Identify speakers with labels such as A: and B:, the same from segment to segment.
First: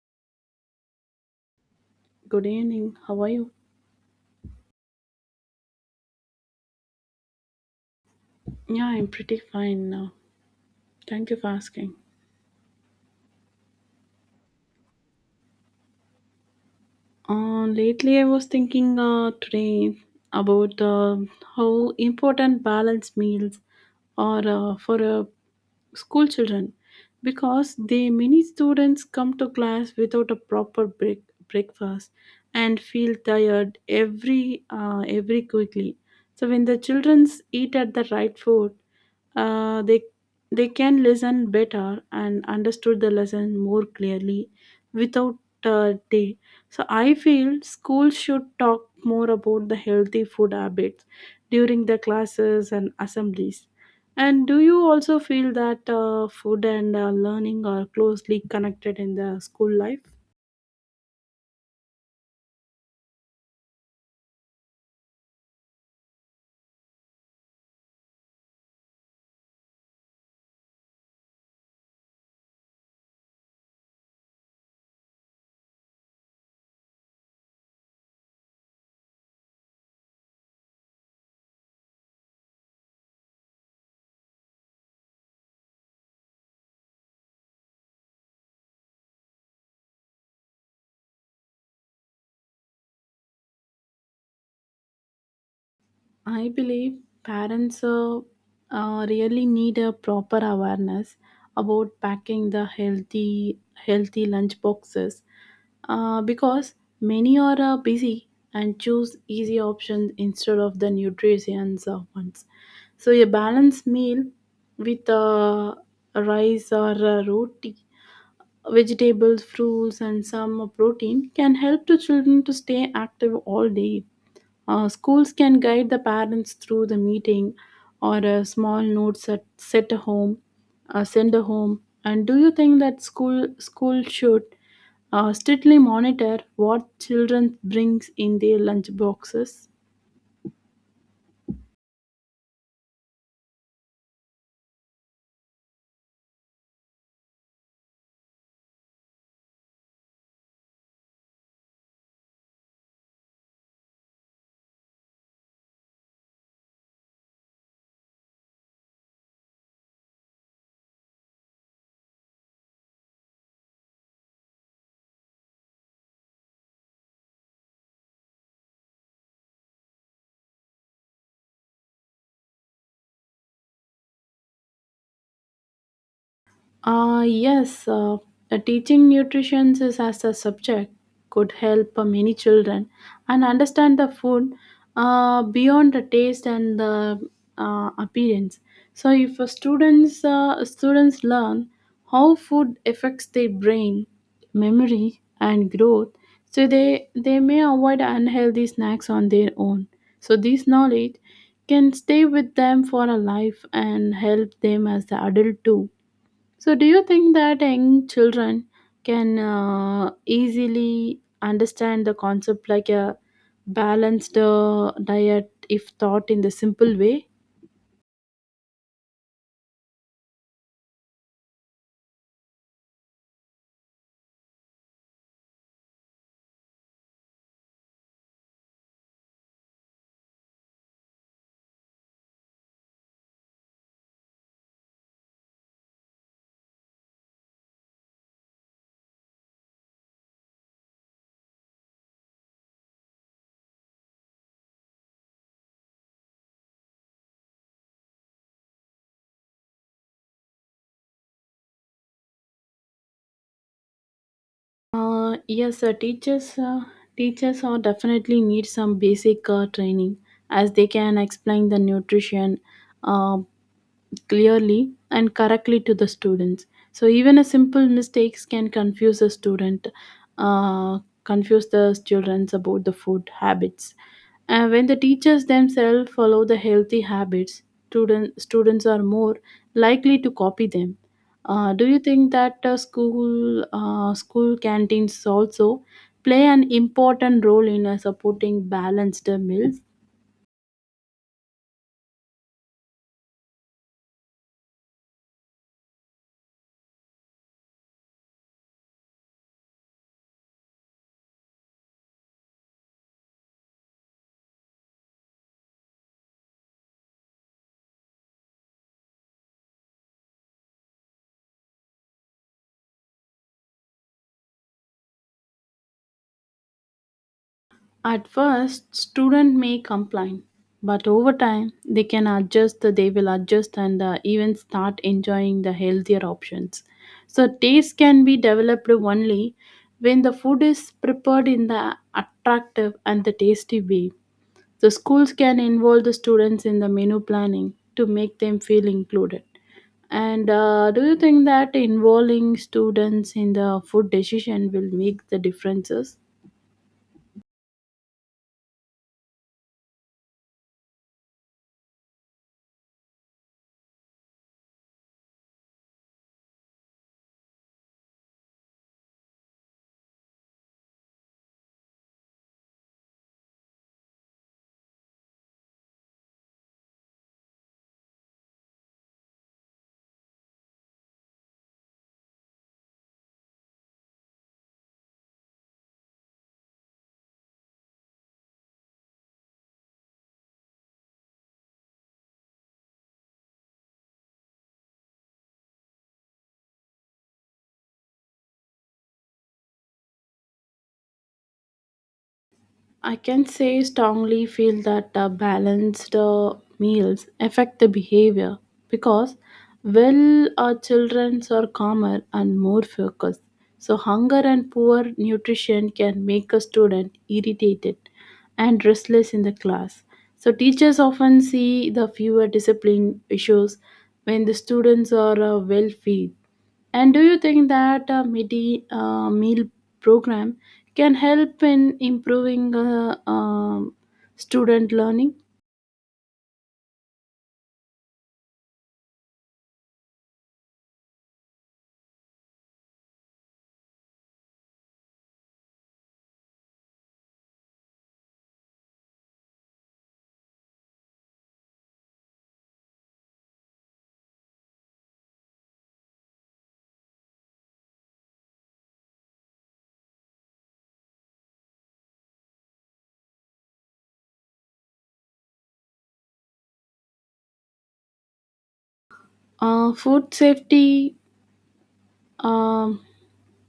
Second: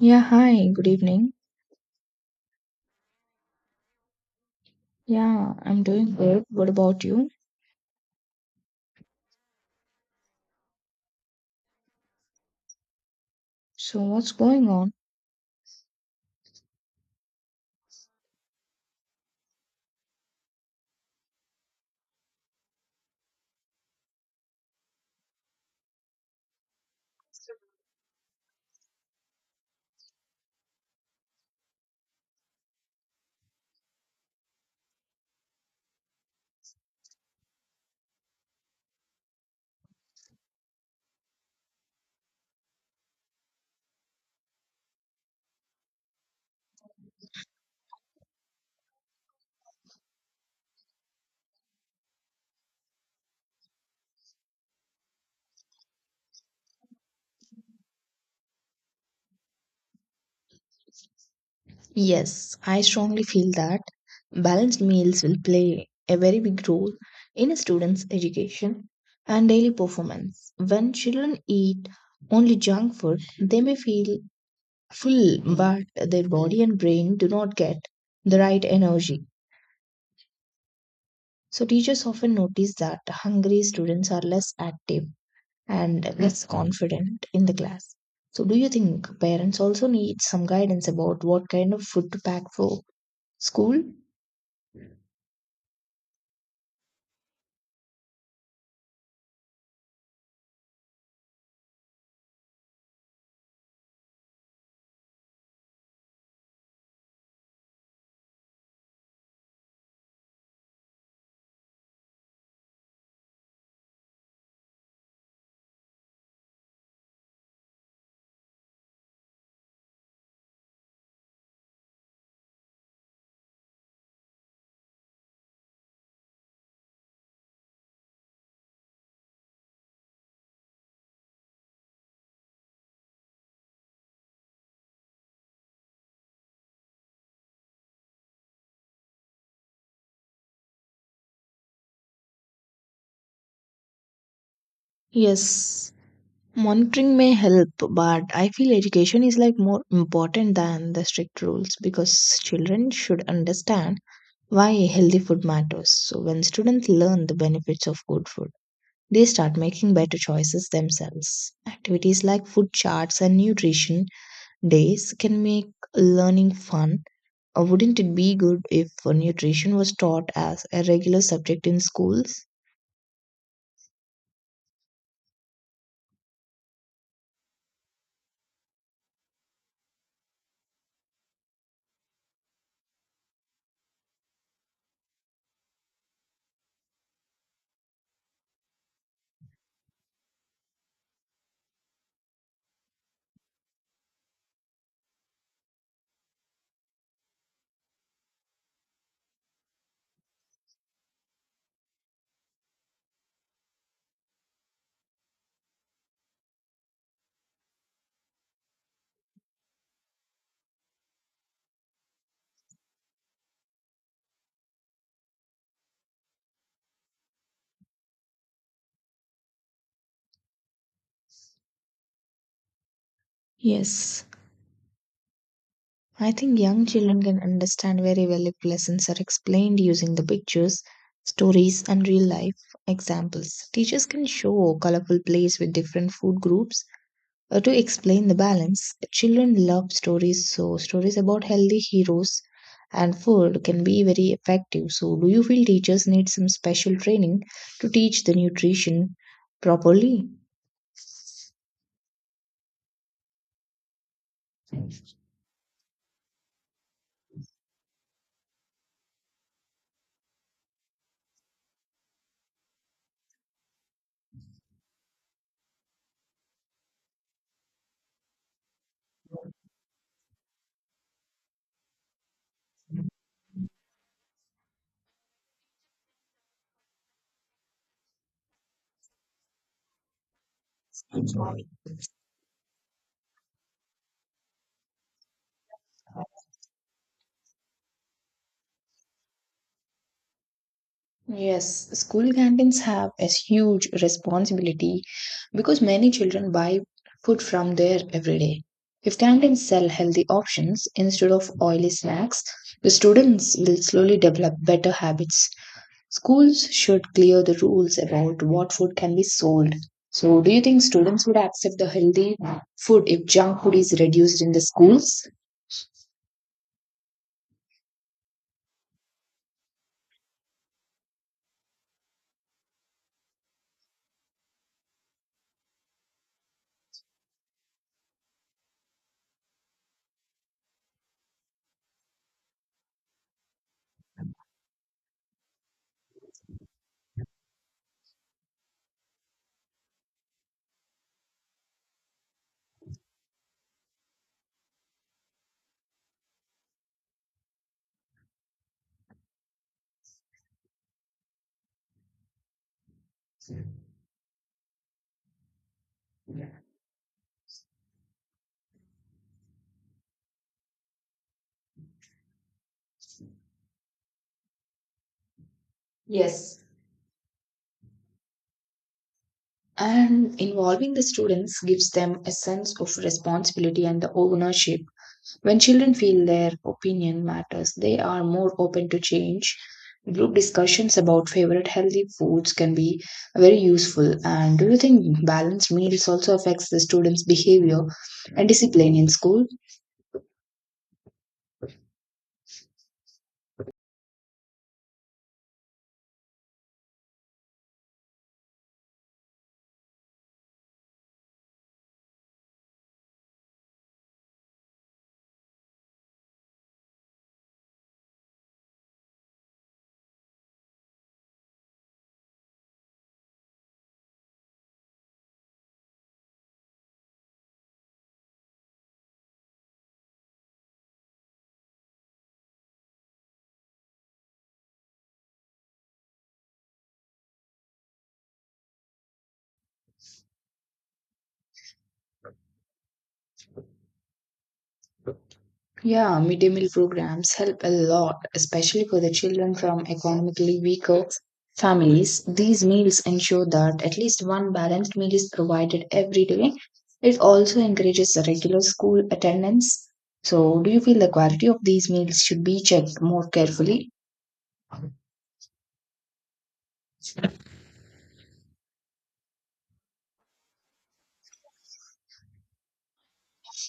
A: Yeah, hi, good evening.
B: Good evening. How are you?
A: Yeah, I'm doing good. What about you?
B: Yeah, I'm pretty fine now. Thank you for asking.
A: So, what's going on?
B: Lately, I was thinking today about how important balanced meals are for school children because they many students come to class without a proper breakfast and feel tired every quickly. So when the children eat at the right food, uh, they they can listen better and understood the lesson more clearly without day. So I feel schools should talk more about the healthy food habits during the classes and assemblies. And do you also feel that food and learning are closely connected in the school life?
A: Yes, I strongly feel that balanced meals will play a very big role in a student's education and daily performance. When children eat only junk food, they may feel full, but their body and brain do not get the right energy. So, teachers often notice that hungry students are less active and less confident in the class. So, do you think parents also need some guidance about what kind of food to pack for school?
B: I believe parents really need a proper awareness about packing the healthy lunch boxes because many are busy and choose easy options instead of the nutritious ones. So a balanced meal with rice or roti, vegetables, fruits, and some protein can help the children to stay active all day. Schools can guide the parents through the meeting or a small notes at set a home, send a home. And do you think that school should strictly monitor what children brings in their lunch boxes?
A: Yes, monitoring may help, but I feel education is like more important than the strict rules because children should understand why healthy food matters. So when students learn the benefits of good food, they start making better choices themselves. Activities like food charts and nutrition days can make learning fun. Wouldn't it be good if nutrition was taught as a regular subject in schools?
B: Yes, teaching nutrition is as a subject could help many children and understand the food beyond the taste and the appearance. So, if a students learn how food affects their brain, memory, and growth, so they may avoid unhealthy snacks on their own. So, this knowledge can stay with them for a life and help them as the adult too. So, do you think that young children can easily understand the concept like a balanced diet if taught in the simple way?
A: Yes, I think young children can understand very well if lessons are explained using the pictures, stories, and real life examples. Teachers can show colorful plates with different food groups to explain the balance. Children love stories, so stories about healthy heroes and food can be very effective. So, do you feel teachers need some special training to teach the nutrition properly?
B: Yes, teachers are definitely need some basic training as they can explain the nutrition, uh, clearly and correctly to the students so even a simple mistakes can confuse the student uh, confuse the students about the food habits and when the teachers themselves follow the healthy habits students are more likely to copy them. Do you think that school canteens also play an important role in supporting balanced meals?
A: Yes, school canteens have a huge responsibility because many children buy food from there every day. If canteens sell healthy options instead of oily snacks, the students will slowly develop better habits. Schools should clear the rules about what food can be sold. So, do you think students would accept the healthy food if junk food is reduced in the schools?
B: At first, student may complain, but over time, they can adjust. They will adjust and even start enjoying the healthier options. So taste can be developed only when the food is prepared in the attractive and the tasty way. The schools can involve the students in the menu planning to make them feel included. And do you think that involving students in the food decision will make the differences?
A: Yes, and involving the students gives them a sense of responsibility and the ownership. When children feel their opinion matters, they are more open to change. Group discussions about favorite healthy foods can be very useful. And do you think balanced meals also affects the students behavior and discipline in school?
B: I can say strongly feel that balanced meals affect the behavior because well our childrens are calmer and more focused. So hunger and poor nutrition can make a student irritated and restless in the class. So teachers often see the fewer discipline issues when the students are well fed. And do you think that a midi meal program can help in improving student learning?
A: Yeah, midday meal programs help a lot, especially for the children from economically weaker families. These meals ensure that at least one balanced meal is provided every day. It also encourages a regular school attendance. So, do you feel the quality of these meals should be checked more carefully?
B: Food safety, um,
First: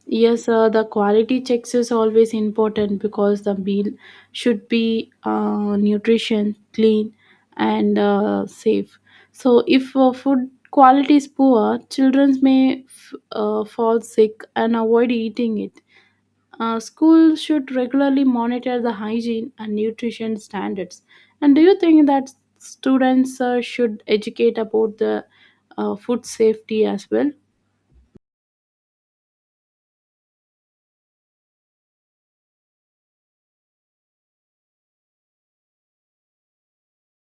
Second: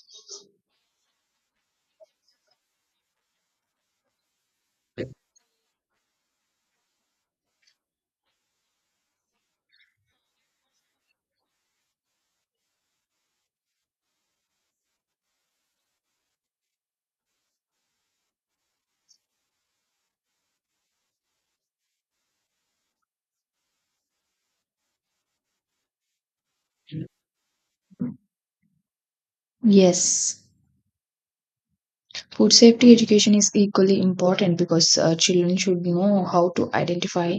B: yes, the quality checks is always important because the meal should be nutrition, clean, and safe. So, if food quality is poor, children may fall sick and avoid eating it. Schools should regularly monitor the hygiene and nutrition standards. And do you think that students should educate about the food safety as well?
A: Yes. Food safety education is equally important because children should know how to identify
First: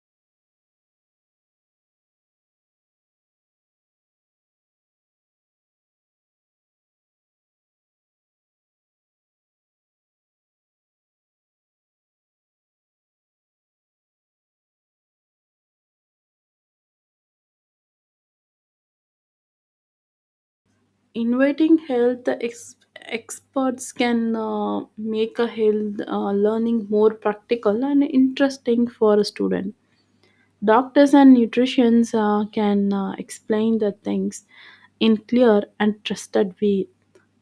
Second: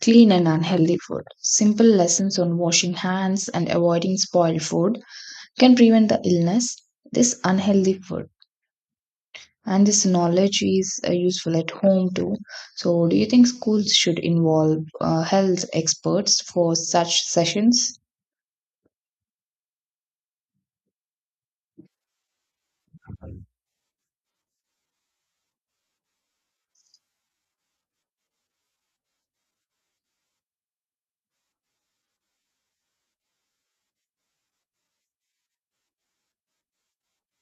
A: clean and unhealthy food. Simple lessons on washing hands and avoiding spoiled food can prevent the illness, this unhealthy food. And this knowledge is useful at home too. So, do you think schools should involve health experts for such sessions?
B: Inviting experts can make a health learning more practical and interesting for a student. Doctors and nutritionists can explain the things in clear and trusted way.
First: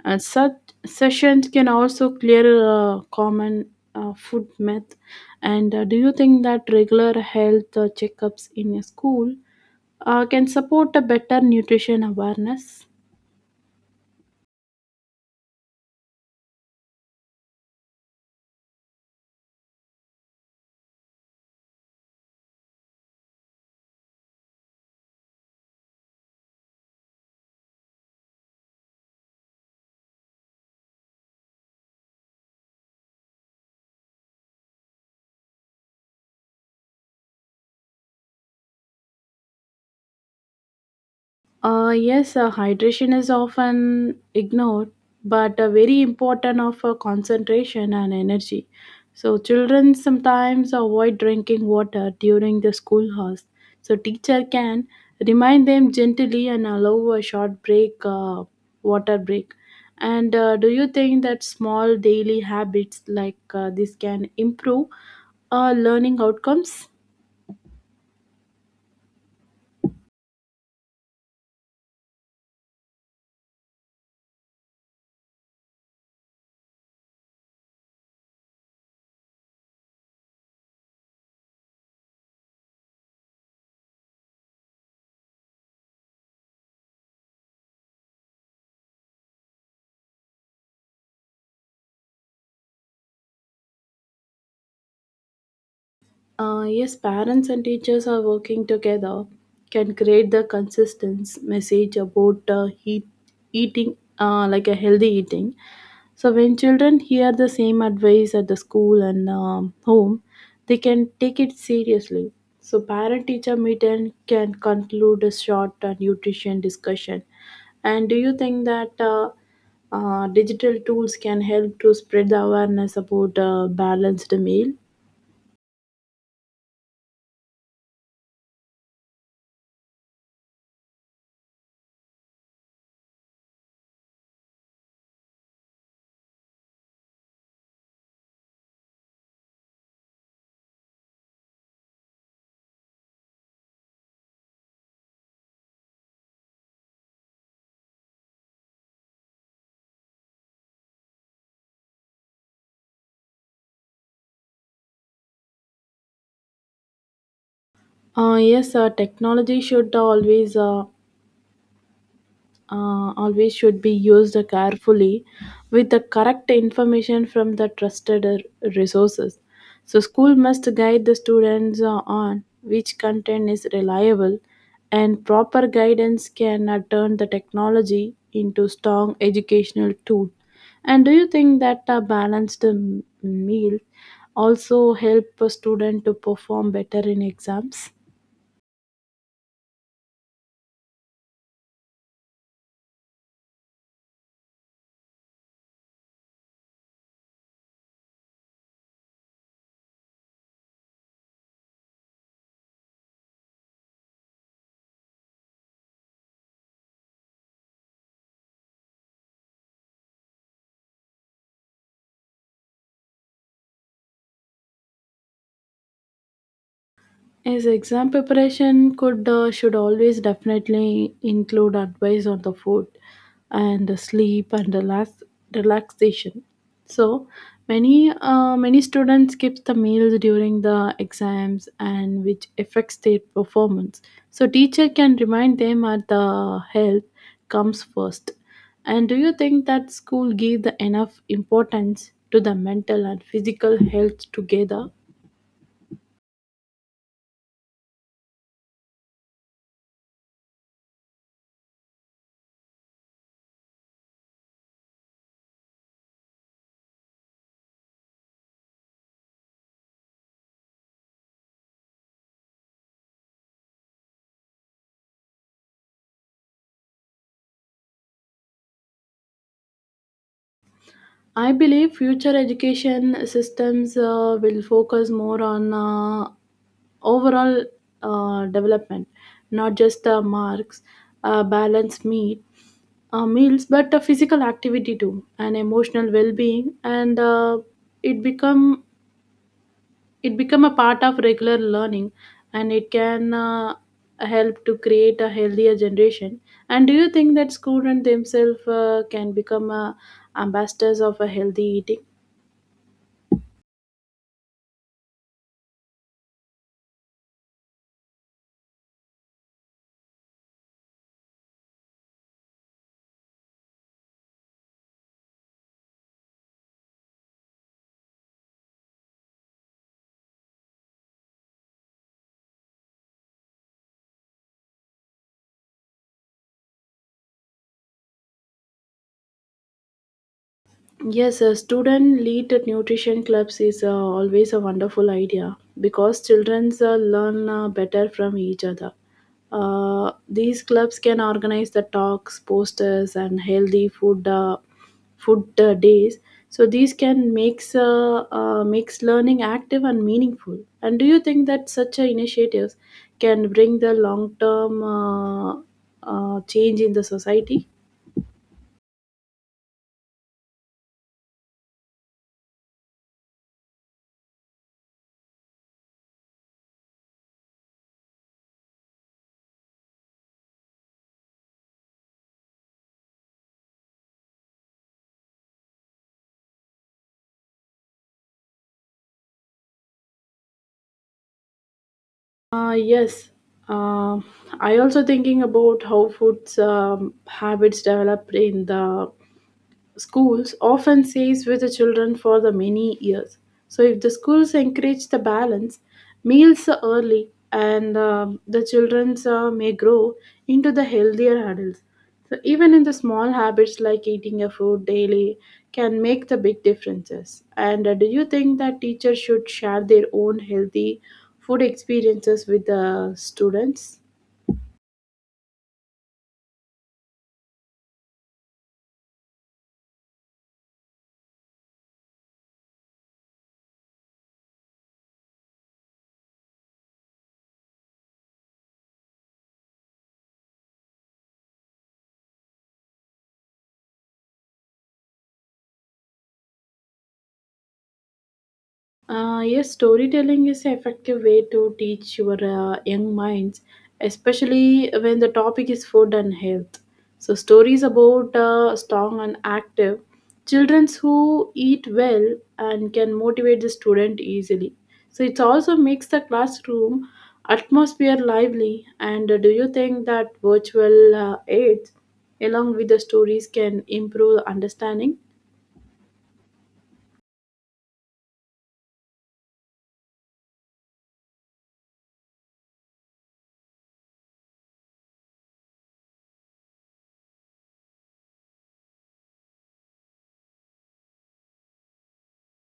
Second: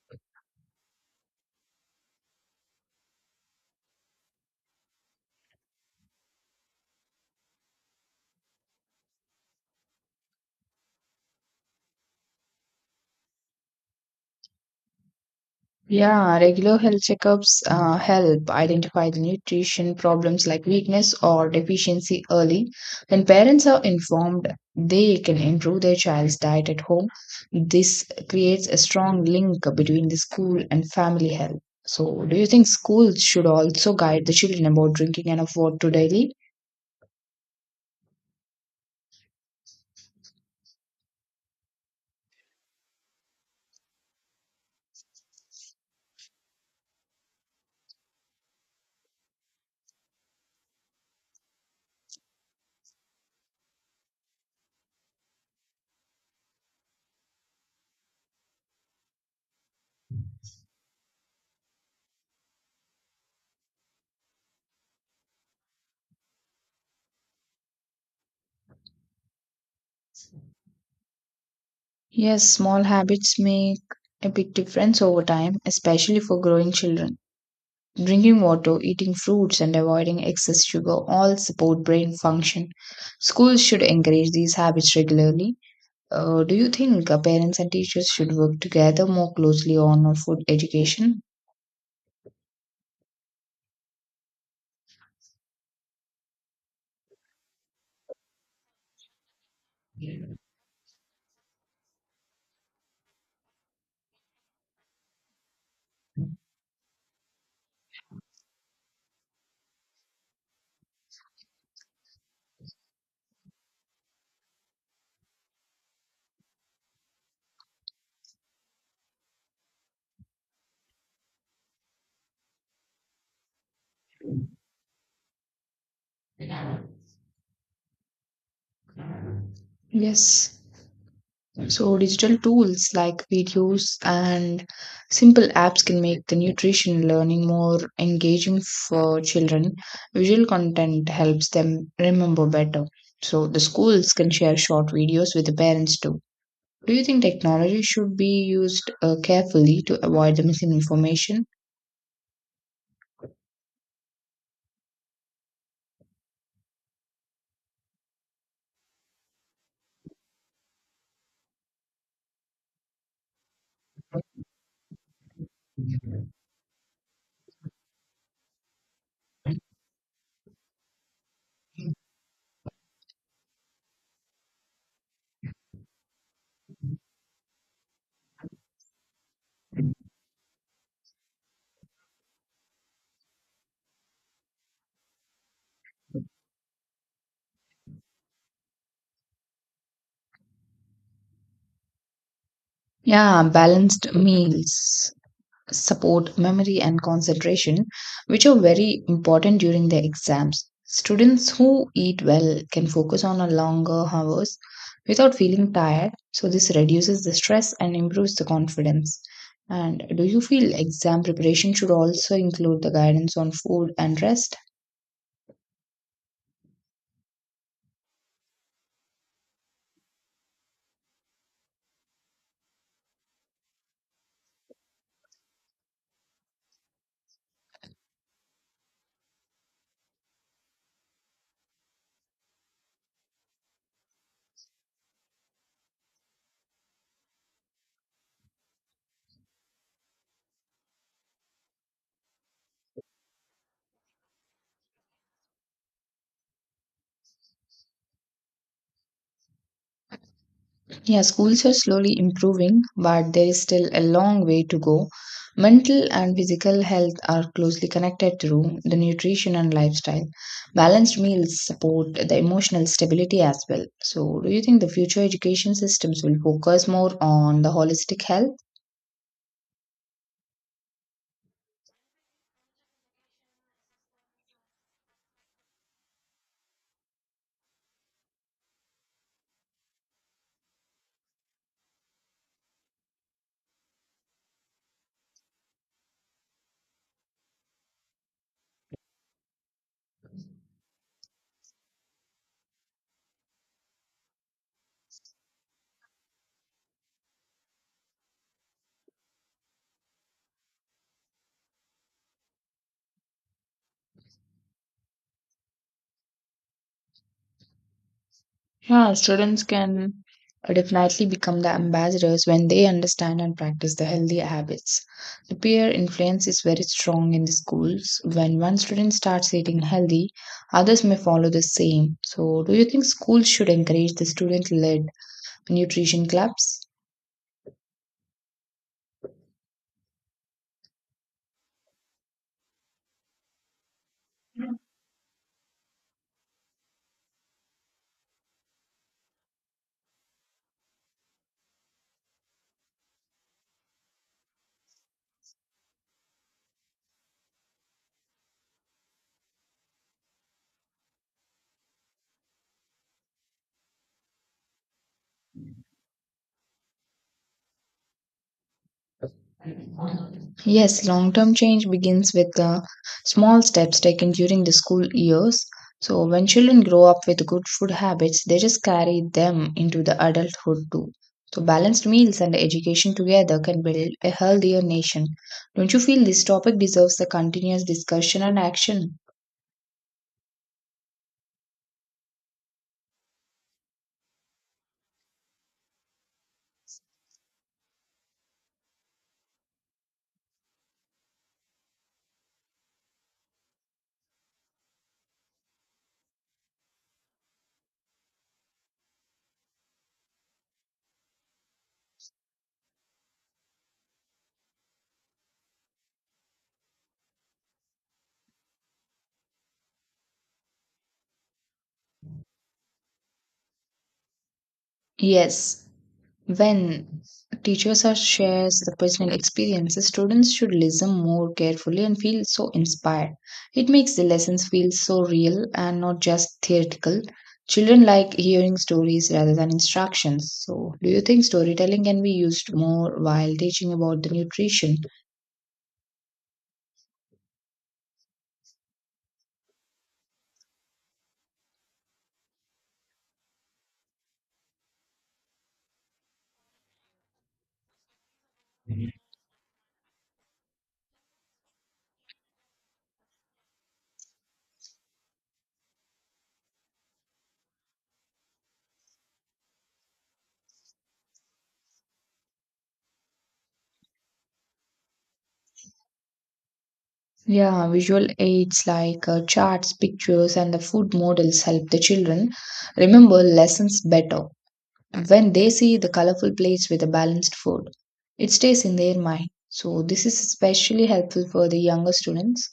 B: And such sessions can also clear common food myth. And do you think that regular health checkups in a school can support a better nutrition awareness?
A: Yeah, regular health checkups help identify the nutrition problems like weakness or deficiency early. When parents are informed, they can improve their child's diet at home. This creates a strong link between the school and family health. So, do you think schools should also guide the children about drinking enough water daily?
B: Yes, hydration is often ignored, but very important of concentration and energy. So children sometimes avoid drinking water during the school hours. So teacher can remind them gently and allow a short break, water break. And do you think that small daily habits like this can improve learning outcomes?
A: Yes, small habits make a big difference over time, especially for growing children. Drinking water, eating fruits, and avoiding excess sugar all support brain function. Schools should encourage these habits regularly. Do you think parents and teachers should work together more closely on food education?
B: Yes, parents and teachers are working together can create the consistent message about eating, like a healthy eating. So when children hear the same advice at the school and home, they can take it seriously. So parent-teacher meeting can conclude a short nutrition discussion. And do you think that digital tools can help to spread the awareness about balanced meal?
A: Yes. So, digital tools like videos and simple apps can make the nutrition learning more engaging for children. Visual content helps them remember better. So, the schools can share short videos with the parents too. Do you think technology should be used carefully to avoid the misinformation?
B: Yes, technology should always always should be used carefully with the correct information from the trusted resources. So school must guide the students on which content is reliable and proper guidance can turn the technology into strong educational tool. And do you think that a balanced meal also help a student to perform better in exams?
A: Yeah, balanced meals support memory and concentration, which are very important during the exams. Students who eat well can focus on a longer hours without feeling tired, so this reduces the stress and improves the confidence. And do you feel exam preparation should also include the guidance on food and rest?
B: As exam preparation could should always definitely include advice on the food and the sleep and the last relaxation. So many students skip the meals during the exams and which affects their performance. So teacher can remind them that the health comes first. And do you think that school give the enough importance to the mental and physical health together?
A: Yeah, schools are slowly improving, but there is still a long way to go. Mental and physical health are closely connected through the nutrition and lifestyle. Balanced meals support the emotional stability as well. So, do you think the future education systems will focus more on the holistic health?
B: I believe future education systems will focus more on overall development, not just marks, balanced meals, but physical activity too, and emotional well-being, and it become it become a part of regular learning, and it can help to create a healthier generation. And do you think that students themselves can become ambassadors of a healthy eating?
A: Yeah, students can definitely become the ambassadors when they understand and practice the healthy habits. The peer influence is very strong in the schools. When one student starts eating healthy, others may follow the same. So, do you think schools should encourage the student led nutrition clubs?
B: Yes, a student led nutrition clubs is always a wonderful idea because children learn better from each other. These clubs can organize the talks, posters, and healthy food days. So these can makes learning active and meaningful. And do you think that such initiatives can bring the long term change in the society?
A: Yes, long term change begins with the small steps taken during the school years. So, when children grow up with good food habits, they just carry them into the adulthood too. So, balanced meals and education together can build a healthier nation. Don't you feel this topic deserves a continuous discussion and action?
B: Yes, Um I also thinking about how food's habits developed in the schools often stays with the children for the many years. So if the schools encourage the balance, meals early and the children may grow into the healthier adults. So even in the small habits like eating a food daily can make the big differences. And do you think that teachers should share their own healthy food experiences with the students?
A: Yes. When teachers are shares the personal experiences, students should listen more carefully and feel so inspired. It makes the lessons feel so real and not just theoretical. Children like hearing stories rather than instructions. So, do you think storytelling can be used more while teaching about the nutrition?
B: Yes, storytelling is an effective way to teach your young minds, especially when the topic is food and health. So, stories about strong and active children who eat well and can motivate the student easily. So, it also makes the classroom atmosphere lively. And do you think that virtual aids, along with the stories, can improve understanding?
A: Yeah, visual aids like charts, pictures, and the food models help the children remember lessons better when they see the colorful plates with the balanced food. It stays in their mind. So, this is especially helpful for the younger students.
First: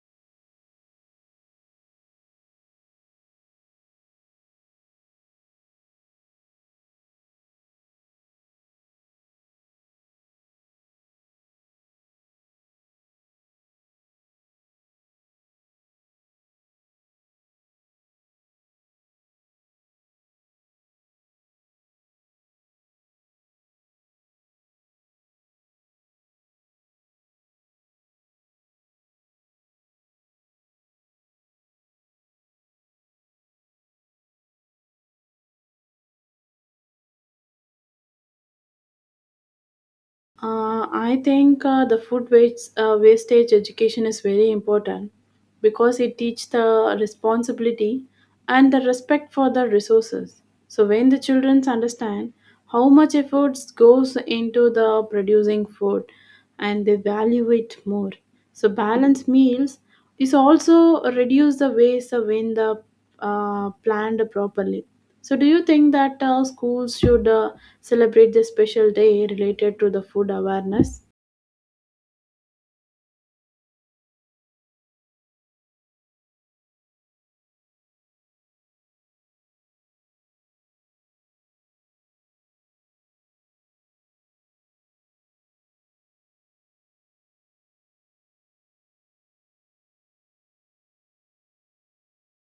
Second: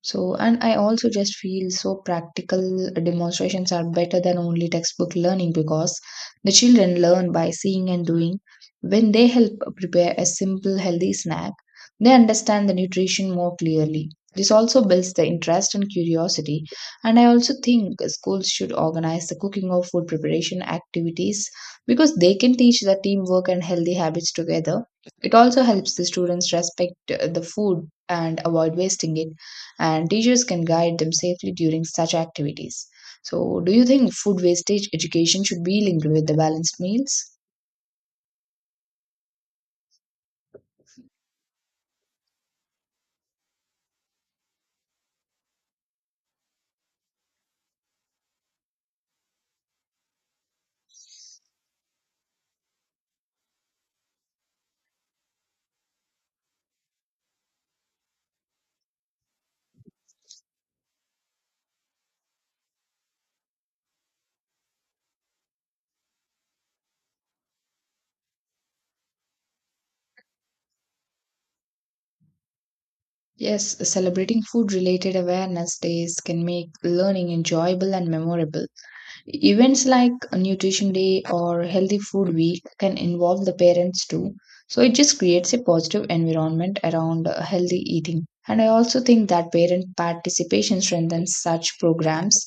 A: So, and I also just feel so practical demonstrations are better than only textbook learning because the children learn by seeing and doing. When they help prepare a simple healthy snack, they understand the nutrition more clearly. This also builds the interest and curiosity. And I also think schools should organize the cooking or food preparation activities because they can teach the teamwork and healthy habits together. It also helps the students respect the food and avoid wasting it, and teachers can guide them safely during such activities. So, do you think food wastage education should be linked with the balanced meals?
B: I think the food wastage education is very important because it teaches the responsibility and the respect for the resources. So when the children understand how much efforts goes into the producing food and they value it more. So balanced meals is also reduce the waste when the planned properly. So, do you think that schools should celebrate this special day related to the food awareness?
A: Yes, celebrating food related awareness days can make learning enjoyable and memorable. Events like Nutrition Day or Healthy Food Week can involve the parents too. So it just creates a positive environment around healthy eating. And I also think that parent participation strengthens such programs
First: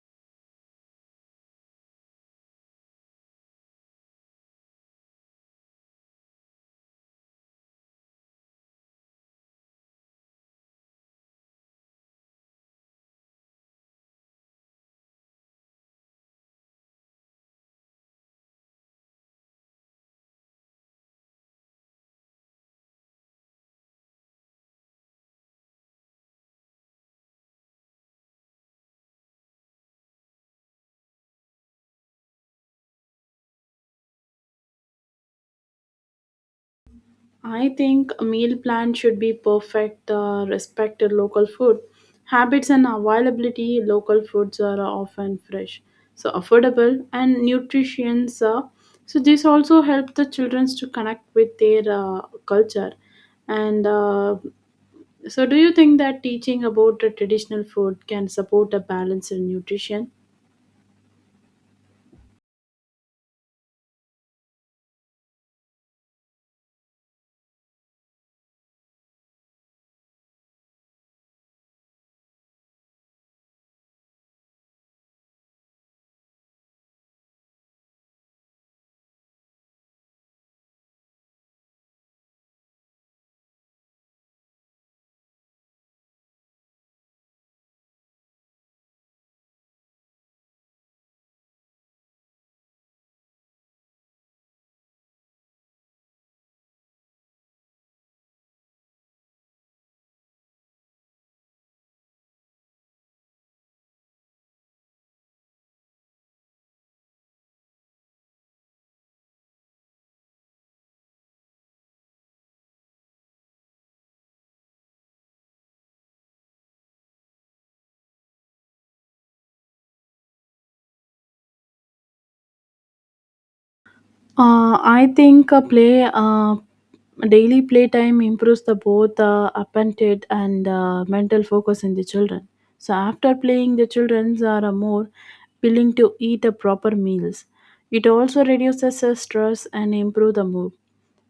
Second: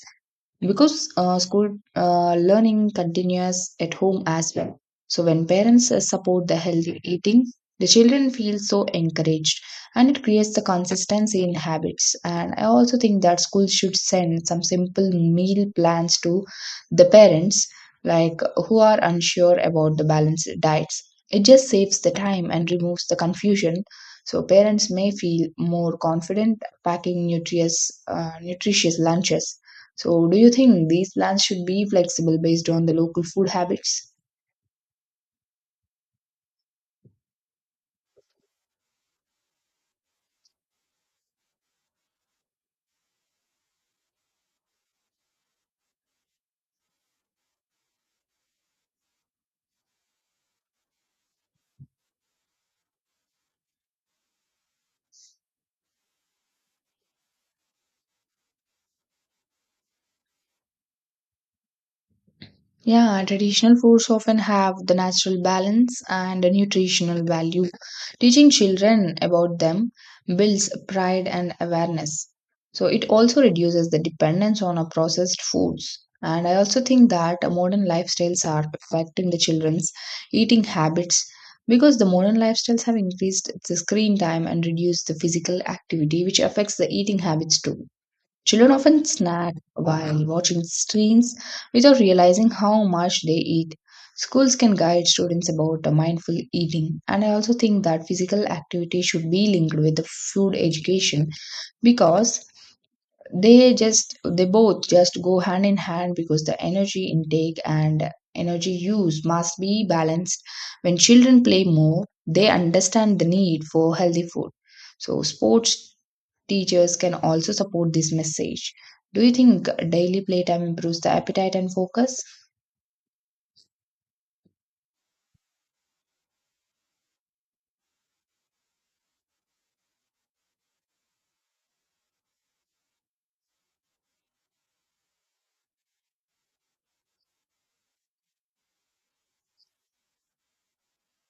A: because school learning continues at home as well. So when parents support the healthy eating, the children feel so encouraged, and it creates the consistency in habits. And I also think that schools should send some simple meal plans to the parents, like, who are unsure about the balanced diets. It just saves the time and removes the confusion. So parents may feel more confident packing nutritious lunches. So, do you think these plans should be flexible based on the local food habits?
B: I think a meal plan should be perfect, respect the local food habits and availability. Local foods are often fresh, so affordable and nutritious. So this also helps the children to connect with their culture. And so, do you think that teaching about the traditional food can support a balanced nutrition?
A: Yeah, traditional foods often have the natural balance and a nutritional value. Teaching children about them builds pride and awareness. So, it also reduces the dependence on our processed foods. And I also think that modern lifestyles are affecting the children's eating habits because the modern lifestyles have increased the screen time and reduced the physical activity, which affects the eating habits too. Children often snack while watching screens without realizing how much they eat. Schools can guide students about mindful eating, and I also think that physical activity should be linked with the food education because they both just go hand in hand because the energy intake and energy use must be balanced. When children play more, they understand the need for healthy food. So sports teachers can also support this message. Do you think daily playtime improves the appetite and focus?
B: I think a daily playtime improves the both appetite and mental focus in the children. So after playing, the children are more willing to eat the proper meals. It also reduces the stress and improve the mood.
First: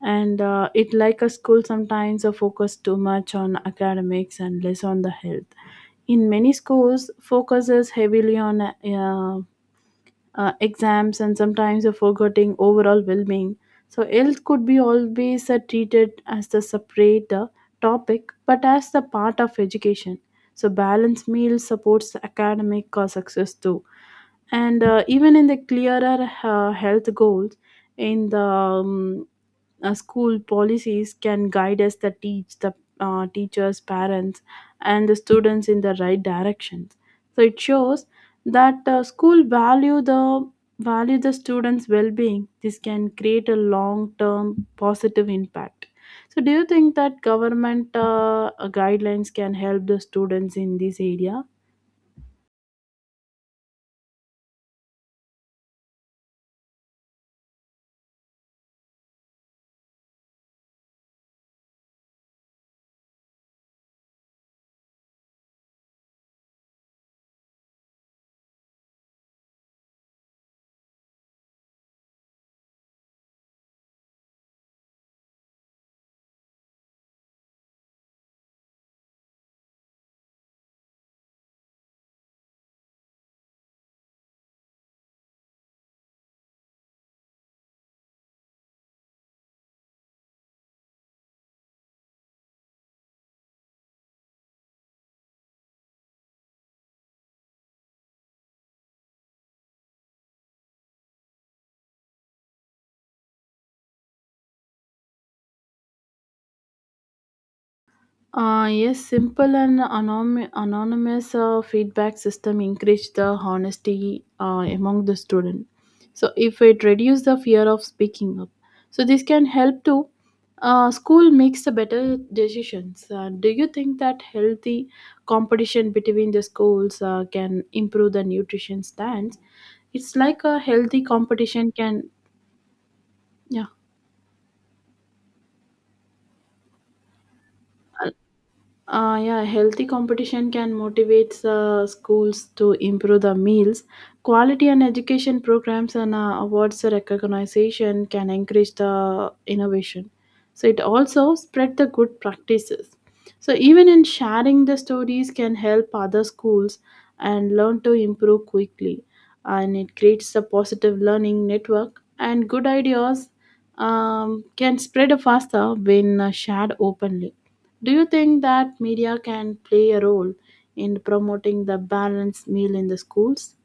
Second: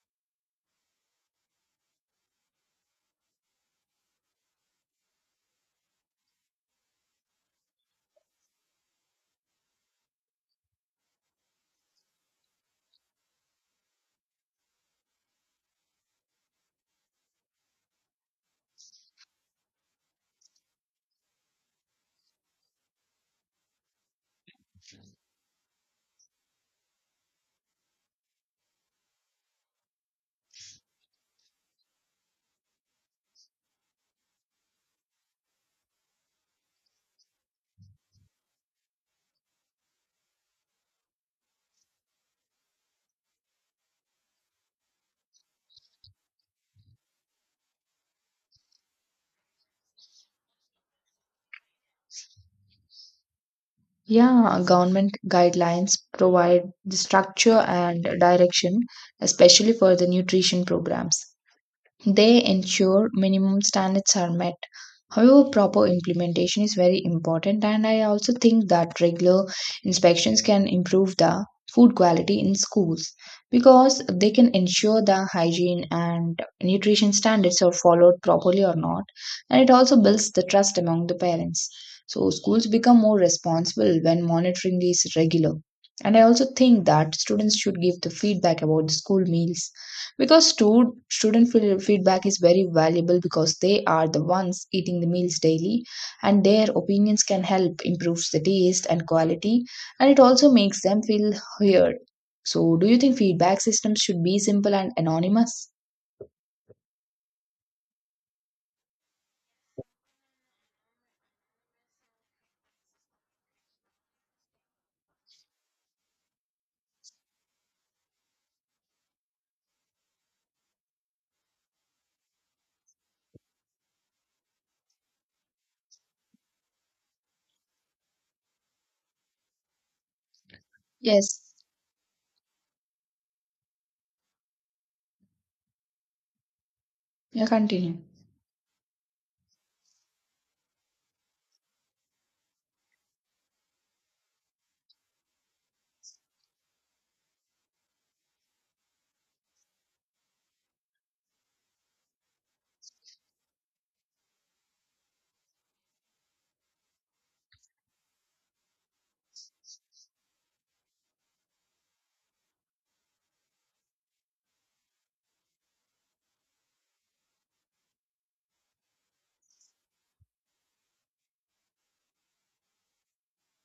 B: And it like a school sometimes focus too much on academics and less on the health. In many schools, focuses heavily on exams and sometimes a forgetting overall well-being. So health could be always treated as a separate topic, but as the part of education. So balanced meal supports academic success too, and even in the clearer health goals in the school policies can guide us the teach the teachers parents and the students in the right directions. So it shows that school value the students well-being. This can create a long-term positive impact. So do you think that government guidelines can help the students in this area?
A: Yeah, government guidelines provide the structure and direction, especially for the nutrition programs. They ensure minimum standards are met. However, proper implementation is very important, and I also think that regular inspections can improve the food quality in schools because they can ensure the hygiene and nutrition standards are followed properly or not, and it also builds the trust among the parents. So, schools become more responsible when monitoring is regular. And I also think that students should give the feedback about the school meals because feedback is very valuable because they are the ones eating the meals daily, and their opinions can help improve the taste and quality, and it also makes them feel heard. So do you think feedback systems should be simple and anonymous?
B: Yes, simple and anonymous feedback system encourage the honesty among the student. So if it reduce the fear of speaking up, so this can help to school makes the better decisions. Do you think that healthy competition between the schools can improve the nutrition stands? It's like a healthy
A: Yes,
B: competition can, yeah.
A: yeah, continue.
B: Yeah, healthy competition can motivate schools to improve the meals. Quality and education programs and awards recognition can encourage the innovation. So it also spread the good practices. So even in sharing the stories can help other schools and learn to improve quickly. And it creates a positive learning network and good ideas can spread faster when shared openly. Do you think that media can play a role in promoting the balanced meal in the schools?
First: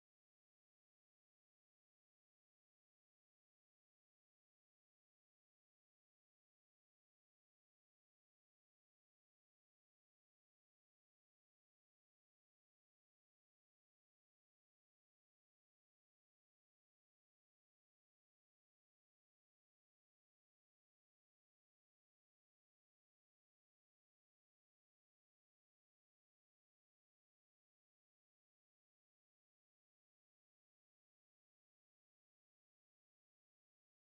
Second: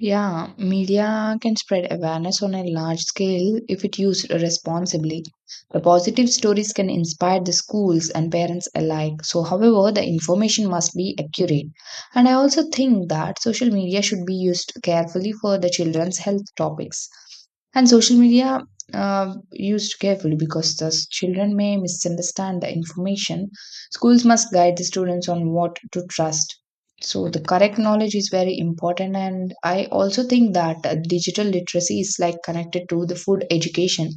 A: Yeah, media can spread awareness on a large scale if it used responsibly. The positive stories can inspire the schools and parents alike. So, however, the information must be accurate. And I also think that social media should be used carefully for the children's health topics. And social media used carefully because the children may misunderstand the information. Schools must guide the students on what to trust so the correct knowledge is very important, and I also think that digital literacy is like connected to the food education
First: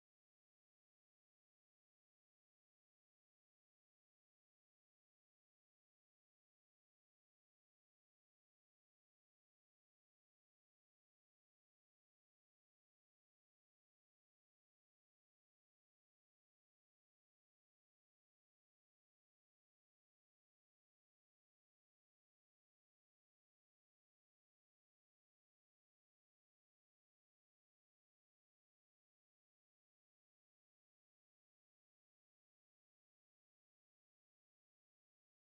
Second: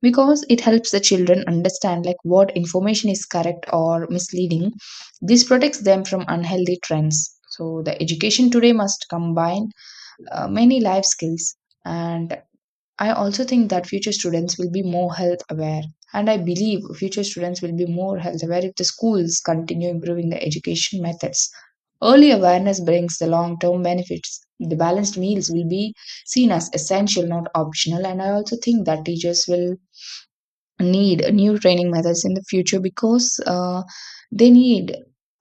A: because it helps the children understand like what information is correct or misleading. This protects them from unhealthy trends. So the education today must combine many life skills, and I also think that future students will be more health aware. And I believe future students will be more health aware if the schools continue improving the education methods. Early awareness brings the long term benefits. The balanced meals will be seen as essential, not optional. And I also think that teachers will need new training methods in the future because they need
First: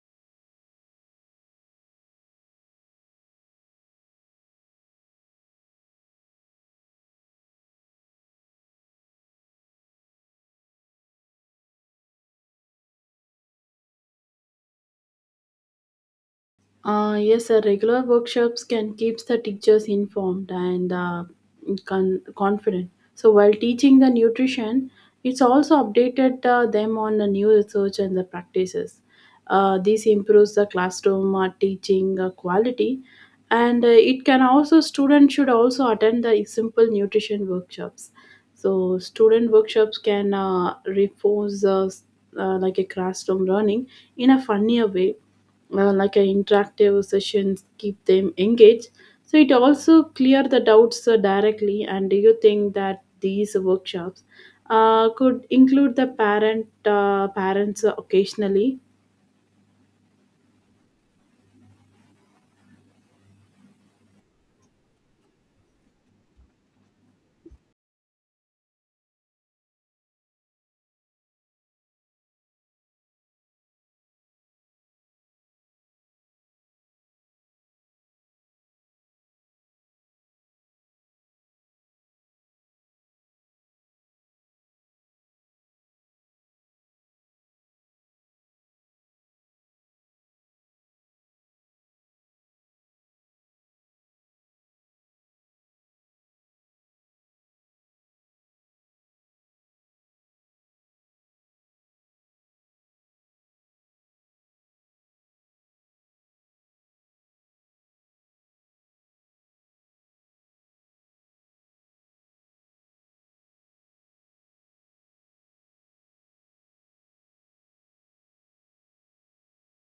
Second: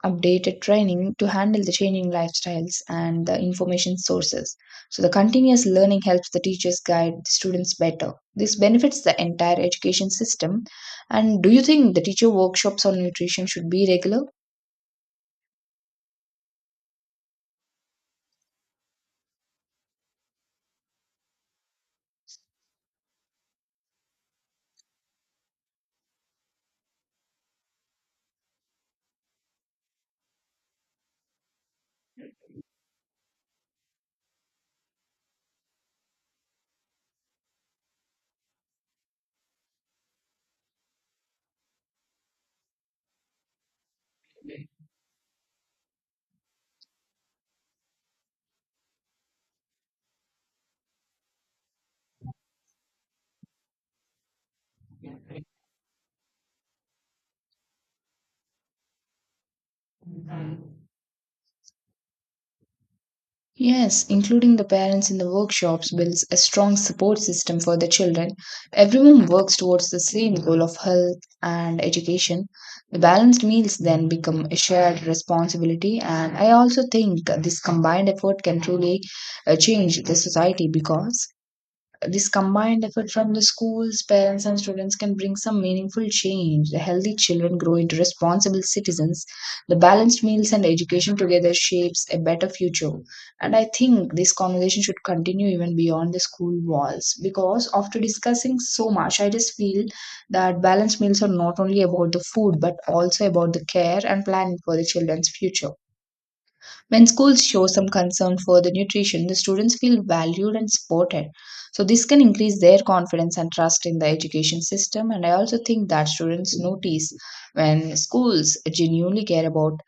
A: updated training to handle the changing lifestyles and the information sources. So, the continuous learning helps the teachers guide the students better. This benefits the entire education system. And do you think the teacher workshops on nutrition should be regular?
B: Yes, sir. Regular workshops can keeps the teachers informed and confident. So while teaching the nutrition, it's also updated them on the new research and the practices. This improves the classroom teaching quality, and it can also students should also attend the simple nutrition workshops. So student workshops can reinforce like a classroom learning in a funnier way, like an interactive sessions keep them engaged. So it also clear the doubts directly. And do you think that these workshops could include the parents occasionally?
A: Yes, including the parents in the workshops builds a strong support system for the children. Everyone works towards the same goal of health and education. The balanced meals then become a shared responsibility, and I also think this combined effort can truly change the society because this combined effort from the schools, parents, and students can bring some meaningful change. The healthy children grow into responsible citizens. The balanced meals and education together shapes a better future. And I think this conversation should continue even beyond the school walls because after discussing so much, I just feel that balanced meals are not only about the food but also about the care and planning for the children's future. When schools show some concern for the nutrition, the students feel valued and supported. So, this can increase their confidence and trust in the education system. And I also think that students notice when schools genuinely care about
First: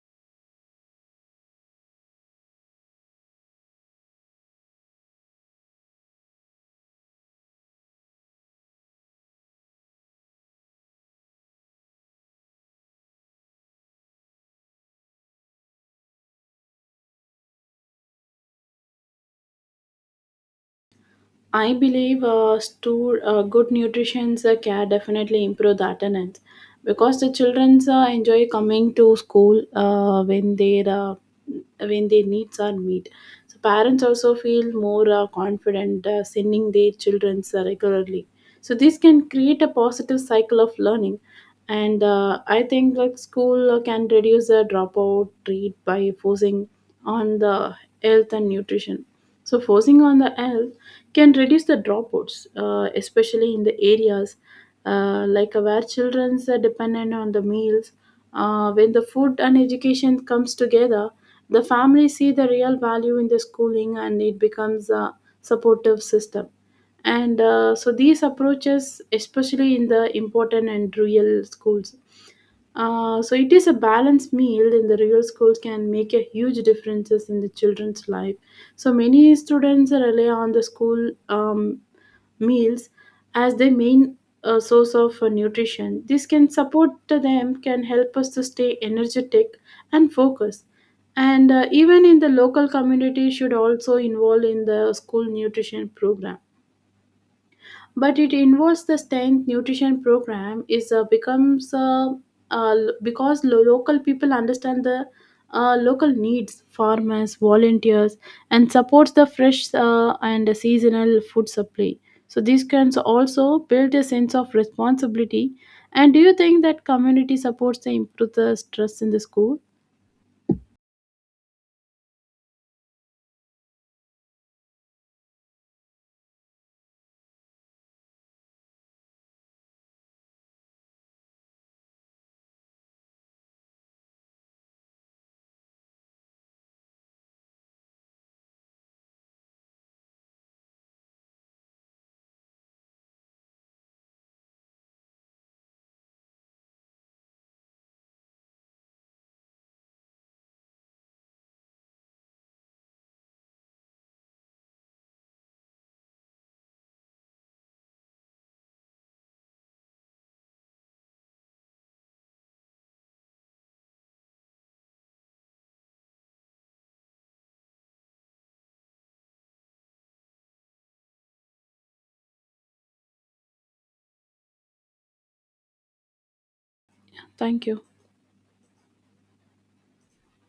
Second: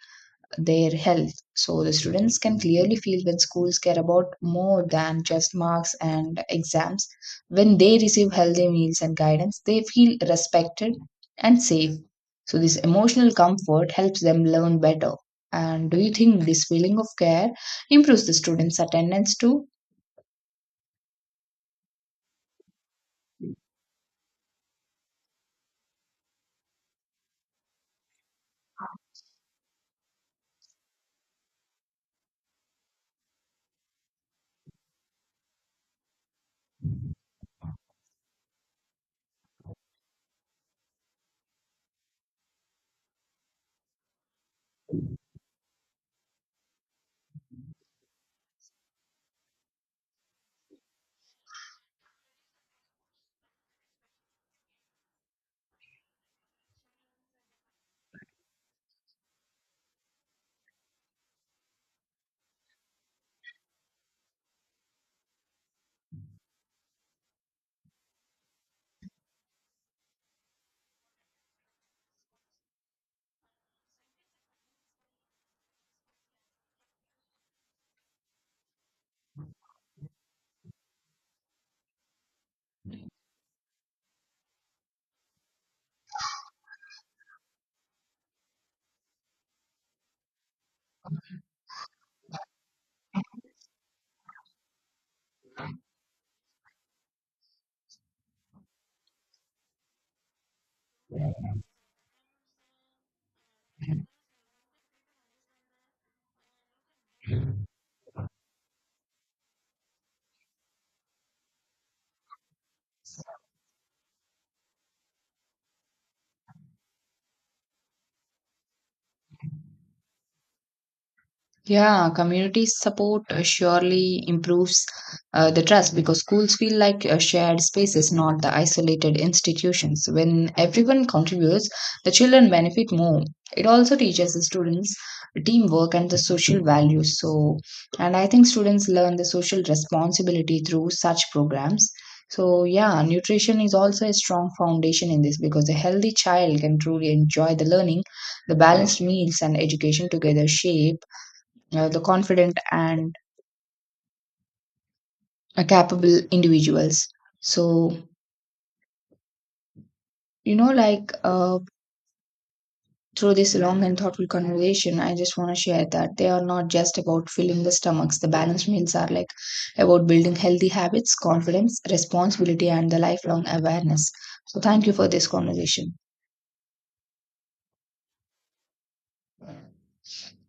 A: their health. So the students can clearly feel when schools care about more than just marks and exams. When they receive healthy meals and guidance, they feel respected and safe. So this emotional comfort helps them learn better. And do you think this feeling of care improves the students' attendance too?
B: I believe good nutrition can definitely improve the attendance because the children enjoy coming to school when their when their needs are met. So parents also feel more confident sending their children regularly. So this can create a positive cycle of learning, and I think like school can reduce the dropout rate by forcing on the health and nutrition. So, focusing on the health can reduce the dropouts, especially in the areas where children are dependent on the meals. When the food and education comes together, the families see the real value in the schooling and it becomes a supportive system. And so these approaches, especially in the important and rural schools. So it is a balanced meal in the real schools can make a huge differences in the children's life. So many students rely on the school meals as their main source of nutrition. This can support to them can help us to stay energetic and focused. And even in the local community should also involve in the school nutrition program, but it involves the strength nutrition program is becomes uh, because local people understand the local needs, farmers volunteers and supports the fresh and seasonal food supply. So this can also build a sense of responsibility. And do you think that community supports the improve the stress in the school?
A: Yeah, community support surely improves the trust because schools feel like shared spaces, not the isolated institutions. When everyone contributes, the children benefit more. It also teaches the students teamwork and the social values. So, and I think students learn the social responsibility through such programs. So, yeah, nutrition is also a strong foundation in this because a healthy child can truly enjoy the learning, the balanced meals, and education together shape the confident and capable individuals. So, you know, like uh, through this long and thoughtful conversation, I just want to share that they are not just about filling the stomachs. The balanced meals are like about building healthy habits, confidence, responsibility, and the lifelong awareness. So, thank you for this conversation.
B: Thank you.